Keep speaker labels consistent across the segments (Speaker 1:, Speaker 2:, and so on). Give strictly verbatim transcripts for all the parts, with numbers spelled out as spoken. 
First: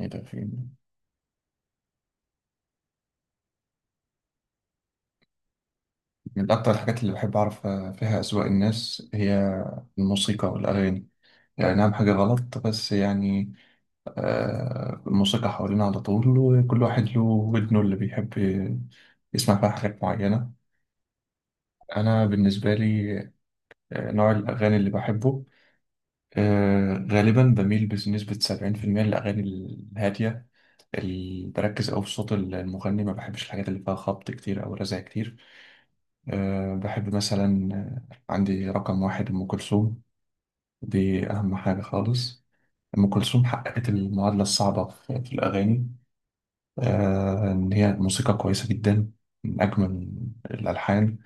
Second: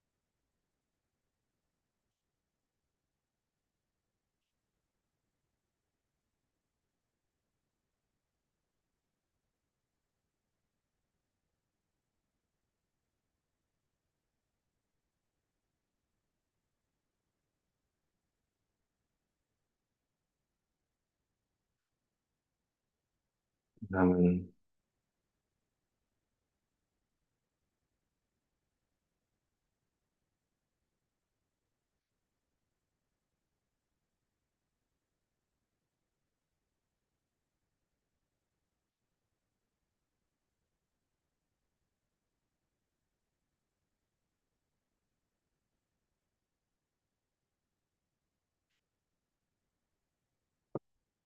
Speaker 1: ايه ده؟ فين؟ من اكتر الحاجات اللي بحب اعرف فيها اذواق الناس هي الموسيقى والاغاني. يعني نعم، حاجه غلط، بس يعني آه الموسيقى حوالينا على طول، وكل واحد له ودنه اللي بيحب يسمع فيها حاجات معينه. انا بالنسبه لي آه، نوع
Speaker 2: أنا
Speaker 1: الاغاني اللي بحبه، آه غالبا بميل بنسبه سبعين في المية للاغاني الهاديه اللي بركز أوي في صوت المغني. ما بحبش الحاجات اللي فيها خبط كتير او رزع كتير. أه بحب مثلا آه، عندي رقم واحد أم كلثوم. دي أهم حاجة خالص. أم كلثوم حققت المعادلة الصعبة في في الأغاني. أه إن هي موسيقى كويسة جدا، من أجمل الألحان،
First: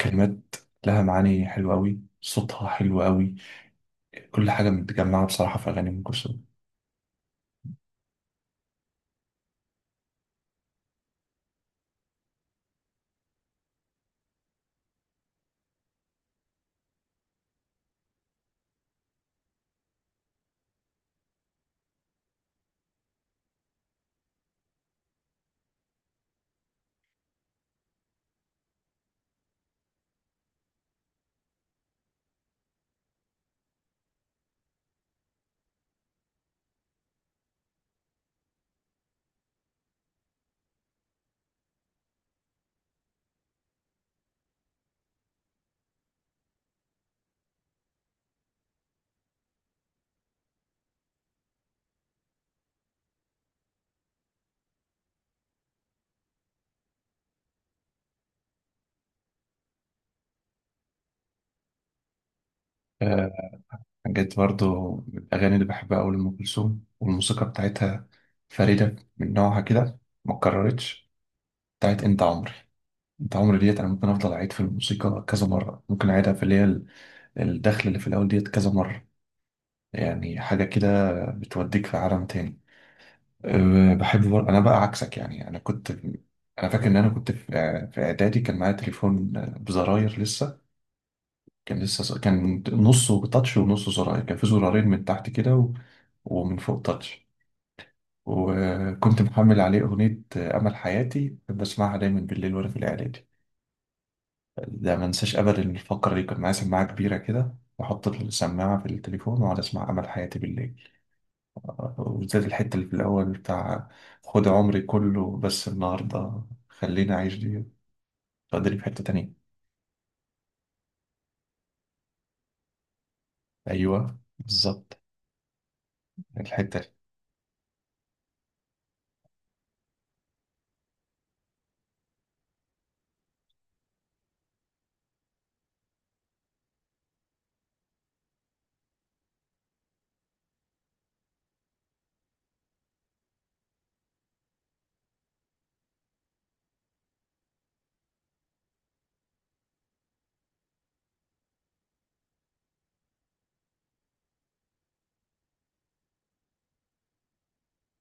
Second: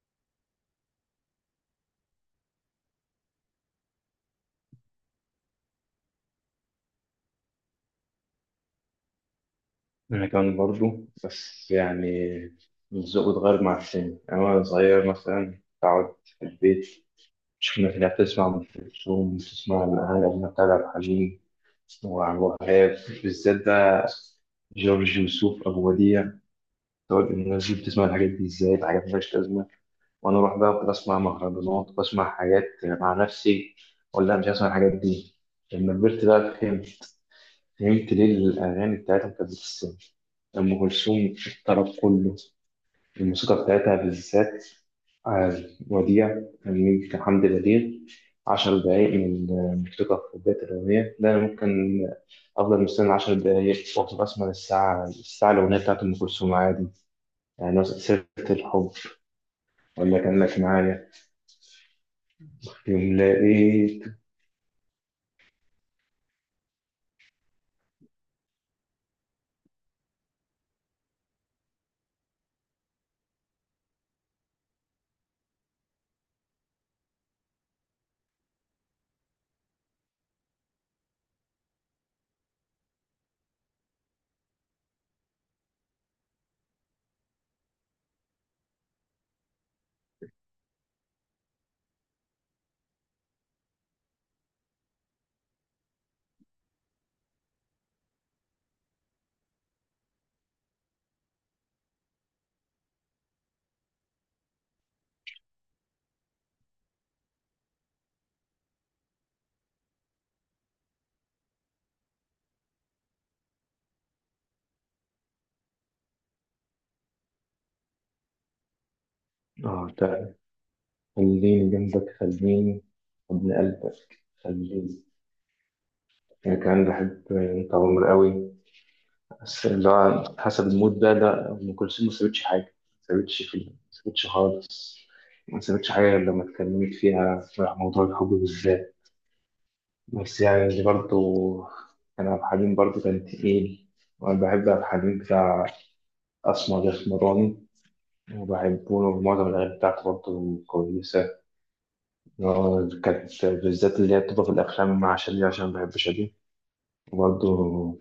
Speaker 1: كلمات لها معاني حلوة أوي، صوتها حلو أوي، كل حاجة متجمعة بصراحة في أغاني أم كلثوم.
Speaker 2: أنا كمان برضو بس يعني الذوق اتغير مع السن، يعني وأنا صغير مثلا قعدت في البيت. مش الناس اللي بتسمع أم كلثوم بتسمع الأغاني القديمة بتاع عبد الحليم وعبد الوهاب، بالذات بقى جورج وسوف أبو وديع. تقعد الناس دي بتسمع الحاجات دي إزاي؟ الحاجات مالهاش لازمة. وأنا أروح بقى كنت أسمع مهرجانات، بسمع حاجات مع نفسي ولا مش هسمع الحاجات دي. لما كبرت بقى فهمت، فهمت ليه الأغاني بتاعتهم كانت بتستمر. أم كلثوم الطرب كله، الموسيقى بتاعتها بالذات. آه، وديع كان حمد بليغ. عشر دقايق من الموسيقى في بداية الأغنية، ده أنا ممكن أفضل مستني عشر دقايق وأفضل أسمع الساعة الساعة الأغنية بتاعت أم كلثوم عادي. يعني مثلا سيرة الحب، ولا كأنك معايا، يوم
Speaker 1: أه
Speaker 2: لقيت.
Speaker 1: جت برضو من الأغاني اللي بحبها أوي لأم كلثوم، والموسيقى بتاعتها فريدة من نوعها كده، متكررتش، بتاعت أنت عمري. انت عمري ديت انا ممكن افضل اعيد في الموسيقى كذا مره، ممكن اعيدها في اللي هي ال- الدخل اللي في الاول ديت كذا مره. يعني حاجه كده بتوديك في عالم تاني. أه، بحب بر... انا بقى عكسك. يعني انا كنت انا فاكر ان انا كنت في في اعدادي، كان معايا تليفون أه، بزراير لسه. كان لسه ز- كان نصه تاتش ونصه زراير، كان في زرارين من تحت كده و... ومن فوق تاتش. وكنت محمل عليه اغنيه أه، امل حياتي، بسمعها دايما بالليل وانا في الاعدادي. ده ما انساش ابدا الفقره اللي كان معايا سماعه كبيره كده، واحط السماعه في التليفون واقعد اسمع امل حياتي بالليل. آه، وبالذات الحته اللي في الاول بتاع خد عمري كله، بس النهارده خليني اعيش دي، تقدري في حته تانية.
Speaker 2: آه ده، خليني جنبك، خليني ابن
Speaker 1: ايوه
Speaker 2: قلبك
Speaker 1: بالظبط،
Speaker 2: خليني. يعني
Speaker 1: الحته
Speaker 2: كان
Speaker 1: دي.
Speaker 2: بحب أنت عمر قوي. بس اللي هو حسب المود ده، لا أم كلثوم ما سابتش حاجة. ما سابتش في ما سابتش خالص. ما سابتش حاجة غير لما اتكلمت فيها في موضوع الحب بالذات. بس يعني برضه كان عبد الحليم برضه كان تقيل. وأنا بحب عبد الحليم بتاع أسمر الأسمراني، وبحبه، ومعظم الأغاني بتاعته برضه كويسة. اللي هو كانت بالذات اللي هي بتبقى في الأفلام مع شادية، عشان بحب شادية. وبرضه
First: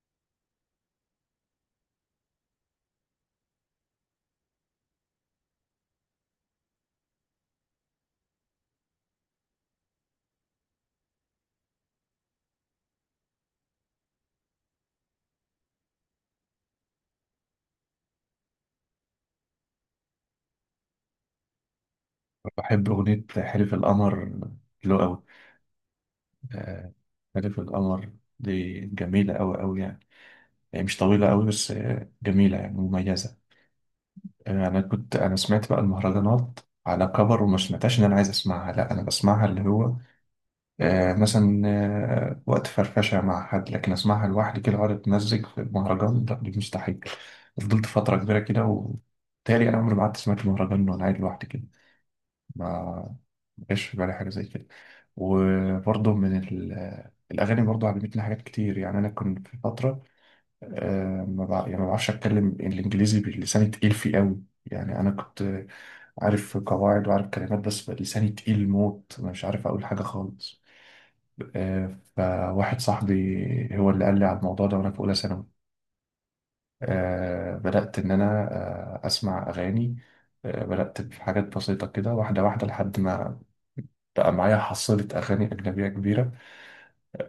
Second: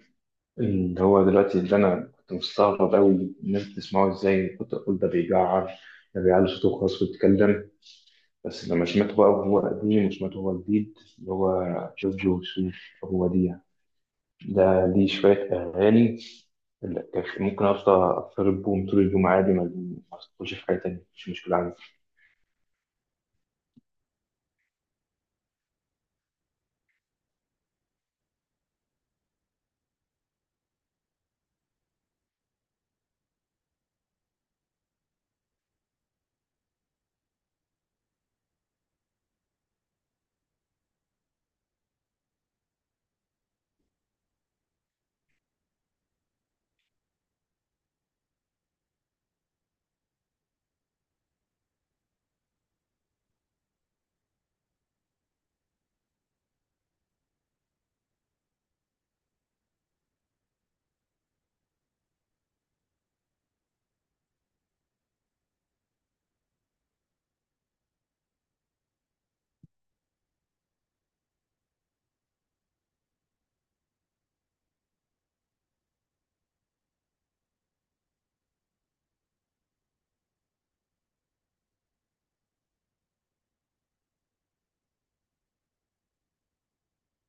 Speaker 2: اللي هو دلوقتي، اللي انا كنت مستغرب قوي الناس بتسمعه ازاي، كنت اقول ده بيجعر، ده بيعلي صوته خالص ويتكلم. بس لما سمعته بقى وهو قديم وسمعته وهو جديد، اللي هو جورج وسوف، هو دي يعني. ده ليه شوية أغاني اللي كان ممكن أفضل أضطرب بهم طول اليوم عادي، ما ما أدخلش في حاجة تانية، مش مشكلة عندي.
Speaker 1: بحب اغنيه حلف القمر، حلوه قوي. آه، حلف القمر دي جميله قوي قوي يعني. هي مش طويله قوي، بس آه، جميله، يعني مميزه. آه، انا كنت انا سمعت بقى المهرجانات على كبر، وما سمعتهاش ان انا عايز اسمعها، لا انا بسمعها اللي هو آه مثلا آه وقت فرفشه مع حد، لكن اسمعها لوحدي كده اقعد اتمزج في المهرجان، لا دي مستحيل. فضلت فتره كبيره كده، وبالتالي انا عمري ما قعدت سمعت مهرجان وانا قاعد لوحدي كده. ما ما جاش في بالي حاجه زي كده. وبرضه من ال- الاغاني برضه علمتني حاجات كتير. يعني انا كنت في فتره آه، ما بع- يعني ما بعرفش اتكلم الانجليزي، بلساني تقيل فيه قوي. يعني انا كنت عارف قواعد وعارف كلمات، بس بقى لساني تقيل موت، أنا مش عارف اقول حاجه خالص. آه، فواحد صاحبي هو اللي قال لي على الموضوع ده وانا في اولى ثانوي. آه، بدات ان انا آه، اسمع اغاني. آه، بدات بحاجات بسيطه كده، واحده واحده، لحد ما بقى معايا حصيله اغاني اجنبيه كبيره.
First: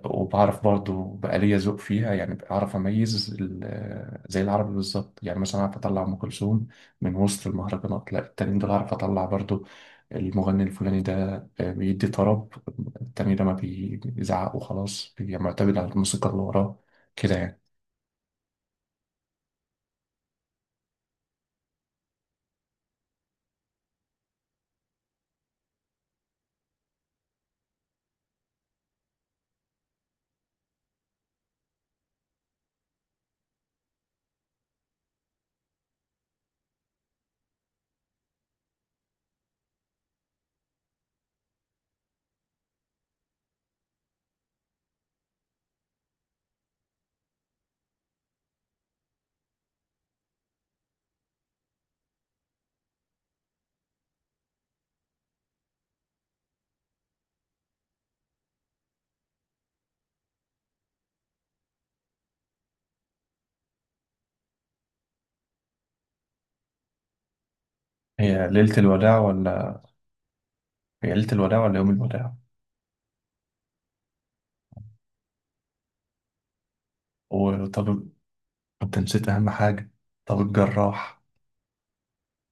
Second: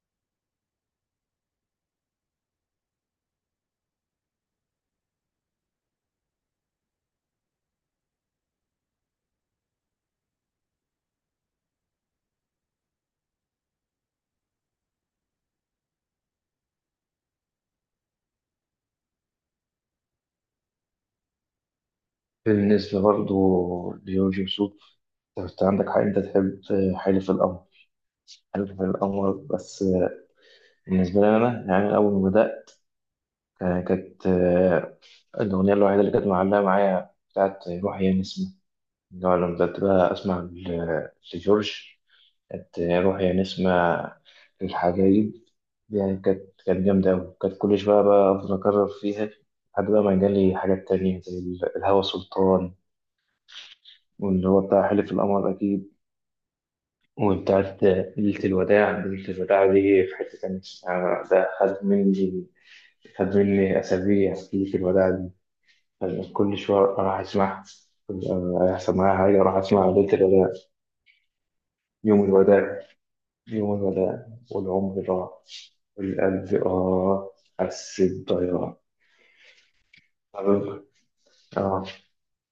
Speaker 1: وبعرف برضو بقى ليا ذوق فيها. يعني بعرف اميز ال- زي العربي بالظبط. يعني مثلا اعرف اطلع ام كلثوم من وسط المهرجانات، لا التانيين دول اعرف اطلع برضو المغني الفلاني ده آه، بيدي طرب، التاني ده ما بيزعق وخلاص، بيبقى معتمد على الموسيقى اللي وراه كده يعني.
Speaker 2: بالنسبة برضه لجورج وسوف، أنت عندك حق أنت تحب حلف القمر. حلف القمر بس. بالنسبة لي أنا، يعني أول ما بدأت كانت آه، الأغنية الوحيدة اللي كانت معلقة معايا بتاعت روحي يا نسمة. اللي هو لما بدأت بقى أسمع ل- لجورج، كانت روحي يا نسمة للحبايب. دي يعني كانت كانت جامدة أوي، كانت كل شوية بقى أفضل أكرر فيها. لحد بقى ما جالي حاجات تانية زي ال- الهوى سلطان، واللي هو بتاع حلف القمر أكيد، وبتاعت ليلة الوداع. ليلة الوداع دي في حتة تانية، يعني ده خد مني خد مني أسابيع ليلة الوداع دي. كل شوية أروح أسمعها. كل-
Speaker 1: هي
Speaker 2: آه،
Speaker 1: ليلة
Speaker 2: هيحصل
Speaker 1: الوداع
Speaker 2: معايا حاجة أروح
Speaker 1: ولا
Speaker 2: أسمع ليلة الوداع.
Speaker 1: هي ليلة الوداع ولا يوم
Speaker 2: يوم
Speaker 1: الوداع؟
Speaker 2: الوداع، يوم الوداع والعمر راح، والقلب آه
Speaker 1: وطبيب؟
Speaker 2: حسيت ضياع.
Speaker 1: انت نسيت اهم حاجة، طبيب جراح.
Speaker 2: اه،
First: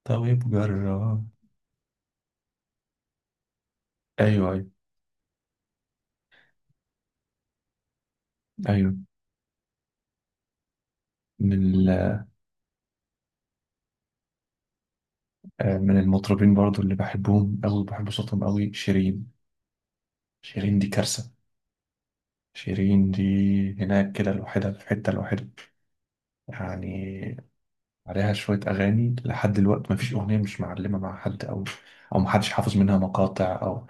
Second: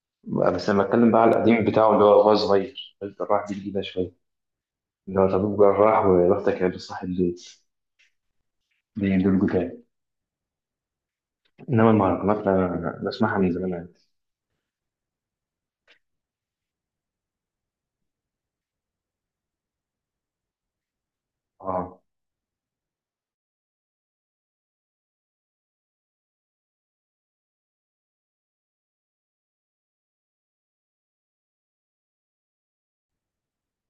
Speaker 1: طبيب
Speaker 2: بس لما اتكلم
Speaker 1: جراح.
Speaker 2: بقى على القديم بتاعه اللي هو وهو صغير، قلت راح دي جديده شويه،
Speaker 1: ايوه، ايوه.
Speaker 2: اللي هو طبيب جراح وبختك يا صاحب البيت،
Speaker 1: ايوه.
Speaker 2: دي دول جداد.
Speaker 1: من
Speaker 2: انما المهرجانات انا بسمعها من زمان عادي.
Speaker 1: آه، من المطربين برضو اللي بحبهم أوي، بحب صوتهم أوي، شيرين. شيرين دي كارثة.
Speaker 2: اه،
Speaker 1: شيرين دي هناك كده لوحدها، في حتة لوحدها يعني. عليها شوية أغاني لحد دلوقتي، مفيش أغنية مش معلمة مع حد، أو أو محدش حافظ منها مقاطع، أو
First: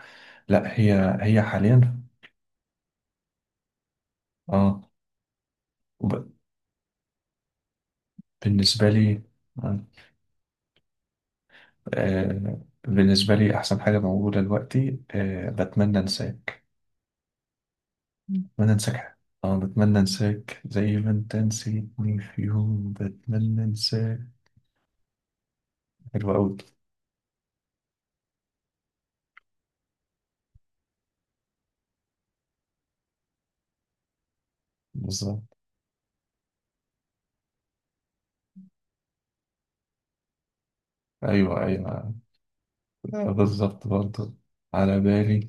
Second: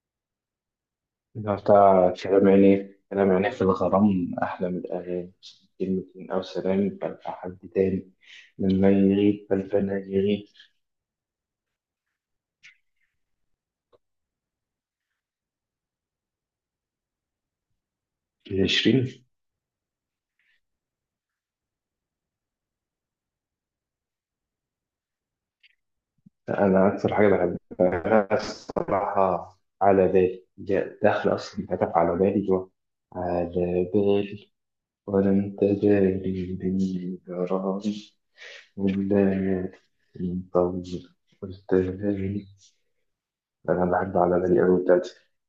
Speaker 1: لا هي هي
Speaker 2: لا،
Speaker 1: حاليا.
Speaker 2: بتاع كلام عيني، كلام عيني في الغرام أحلى من
Speaker 1: اه.
Speaker 2: الأغاني كلمة،
Speaker 1: وب-
Speaker 2: أو سلام بل حد تاني،
Speaker 1: بالنسبة
Speaker 2: لما
Speaker 1: لي،
Speaker 2: يغيب بل فلا يغيب.
Speaker 1: آه بالنسبة لي أحسن حاجة موجودة دلوقتي آه بتمنى أنساك. بتمنى انساك حاجة.
Speaker 2: العشرين.
Speaker 1: اه، بتمنى انساك زي ما انت نسيتني في يوم، بتمنى انساك. حلوة أوي.
Speaker 2: أنا أكثر حاجة بحبها الصراحة على بالي جاء داخل، أصلا كتب على بالي جوا، على بالي، ولا
Speaker 1: بالظبط.
Speaker 2: أنت جاري، بني جراري، والليالي مطول،
Speaker 1: ايوه،
Speaker 2: قلت
Speaker 1: ايوه.
Speaker 2: لي، أنا
Speaker 1: بالظبط
Speaker 2: بحب
Speaker 1: برضه.
Speaker 2: على بالي أوي
Speaker 1: على
Speaker 2: بتاعتي.
Speaker 1: بالي.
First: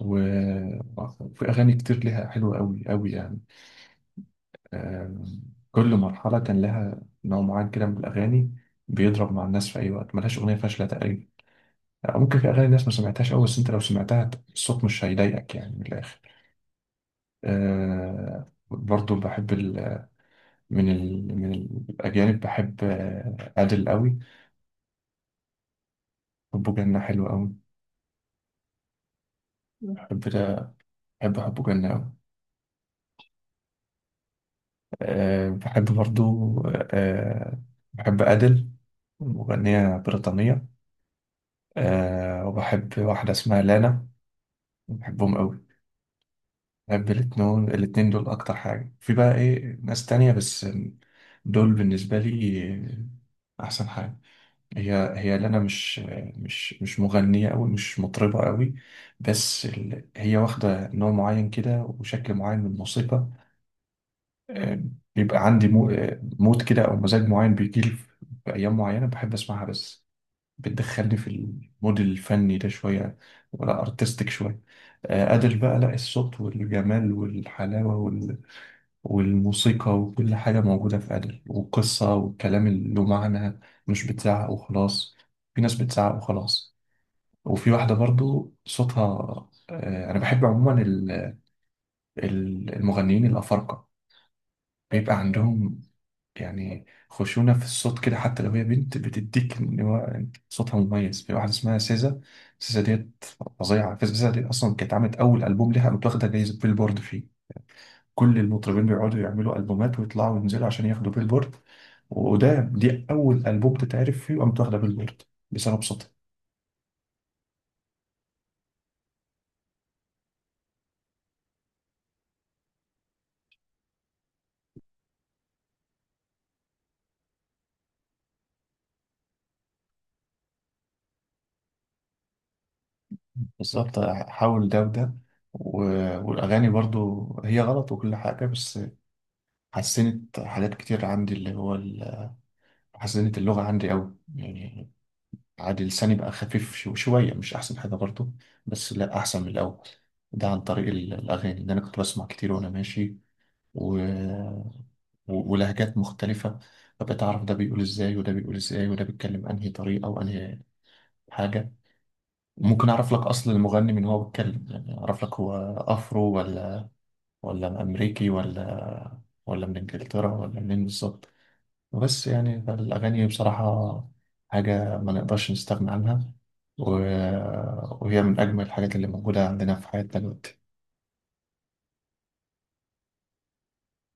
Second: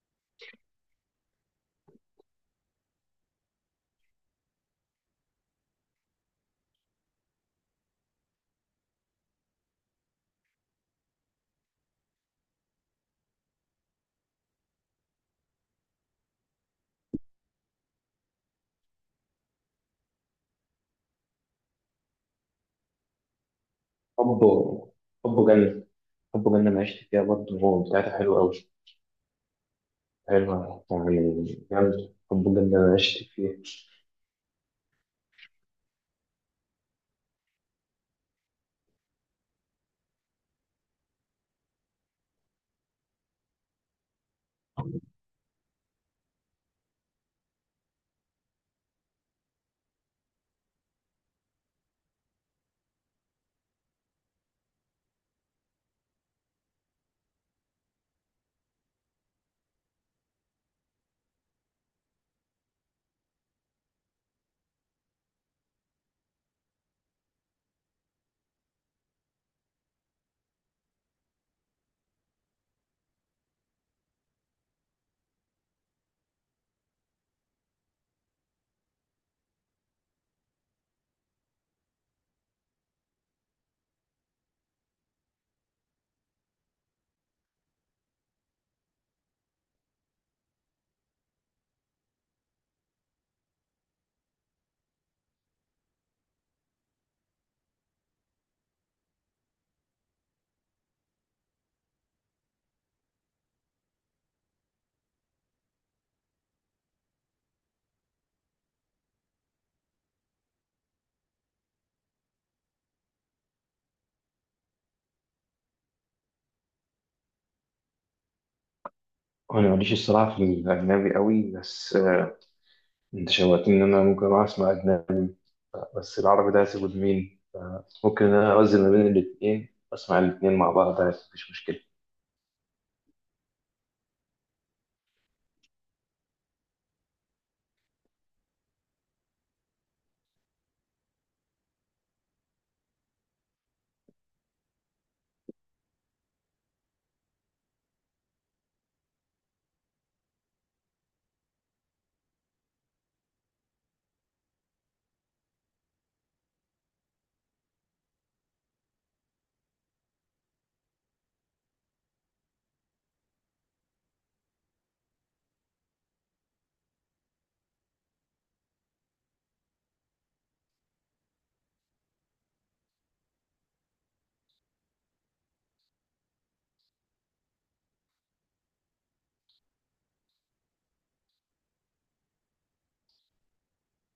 Speaker 1: و- وفي اغاني كتير ليها حلوة أوي أوي يعني. آم، كل مرحلة كان لها نوع معين كده من الأغاني، بيضرب مع الناس في أي وقت، ملهاش أغنية فاشلة تقريبا. آه، ممكن في أغاني الناس ما سمعتهاش أوي، بس أنت لو سمعتها الصوت مش هيضايقك يعني، من الآخر. آه، برضو بحب ال- من ال... من الأجانب. بحب آه، أدل قوي.
Speaker 2: حبه حبه جنة، حب جنة
Speaker 1: حبه
Speaker 2: ما عشت
Speaker 1: جنة
Speaker 2: فيها،
Speaker 1: حلو قوي.
Speaker 2: برضه هو بتاعتها حلوة أوي.
Speaker 1: بحب ده.
Speaker 2: حلوة
Speaker 1: بحب حبه
Speaker 2: يعني،
Speaker 1: جنة قوي.
Speaker 2: جامد حب جنة ما عشت فيها.
Speaker 1: أه بحب برضو. أه بحب أدل، مغنية بريطانية. أه وبحب واحدة اسمها لانا. بحبهم قوي. بحب الاتنين، الاتنين دول أكتر حاجة، في بقى إيه ناس تانية بس دول بالنسبة لي أحسن حاجة. هي هي لنا مش مش مش مغنية أوي، مش مطربة أوي، بس ال... هي واخدة نوع معين كده وشكل معين من الموسيقى. آه، بيبقى عندي مو... آه، مود كده أو مزاج معين بيجيلي في في أيام معينة بحب أسمعها بس. بتدخلني في المود الفني ده شوية، ولا أرتستيك شوية. آه، أدل بقى، لا الصوت والجمال والحلاوة والموسيقى وكل حاجة موجودة في أدل، والقصة والكلام اللي له معنى، مش بتزعق وخلاص. في ناس بتزعق وخلاص. وفي واحدة برضو صوتها، آه، أنا بحب عموما ال- ال- المغنيين الأفارقة، بيبقى عندهم يعني خشونة في الصوت كده، حتى لو هي بنت بتديك إن هو صوتها مميز. في واحدة اسمها سيزا. سيزا ديت فظيعة. سيزا ديت أصلا كانت عملت أول ألبوم لها متاخدة جايزة بيلبورد فيه. كل المطربين بيقعدوا يعملوا ألبومات ويطلعوا وينزلوا عشان ياخدوا بيلبورد، وده دي أول ألبوم تتعرف فيه وقامت واخدة بيلبورد بسبب صوتها.
Speaker 2: أنا ماليش الصراحة في الأجنبي أوي، بس آه، أنت شوقتني إن أنا ممكن أروح أسمع أجنبي. بس العربي ده هسيبه لمين؟ ممكن إن أنا أوزن ما بين الاتنين، أسمع الاتنين مع بعض عادي، مفيش مشكلة.
Speaker 1: بالظبط. حاول ده وده. و- والأغاني برضو هي غلط وكل حاجة، بس حسنت حاجات كتير عندي، اللي هو ال- حسنت اللغة عندي أوي يعني، عادي لساني بقى خفيف شو- شوية، مش أحسن حاجة برضو، بس لا أحسن من الأول. ده عن طريق ال- الأغاني اللي أنا كنت بسمع كتير وأنا ماشي، و- ولهجات مختلفة. فبقيت أعرف ده بيقول إزاي وده بيقول إزاي، وده بيتكلم أنهي طريقة وأنهي حاجة. ممكن أعرف لك أصل المغني من هو بيتكلم، يعني أعرف لك هو أفرو ولا ولا أمريكي ولا ولا من إنجلترا، ولا منين بالظبط. بس يعني الأغاني بصراحة حاجة ما نقدرش نستغنى عنها، و... وهي من أجمل الحاجات اللي موجودة عندنا في حياتنا دلوقتي.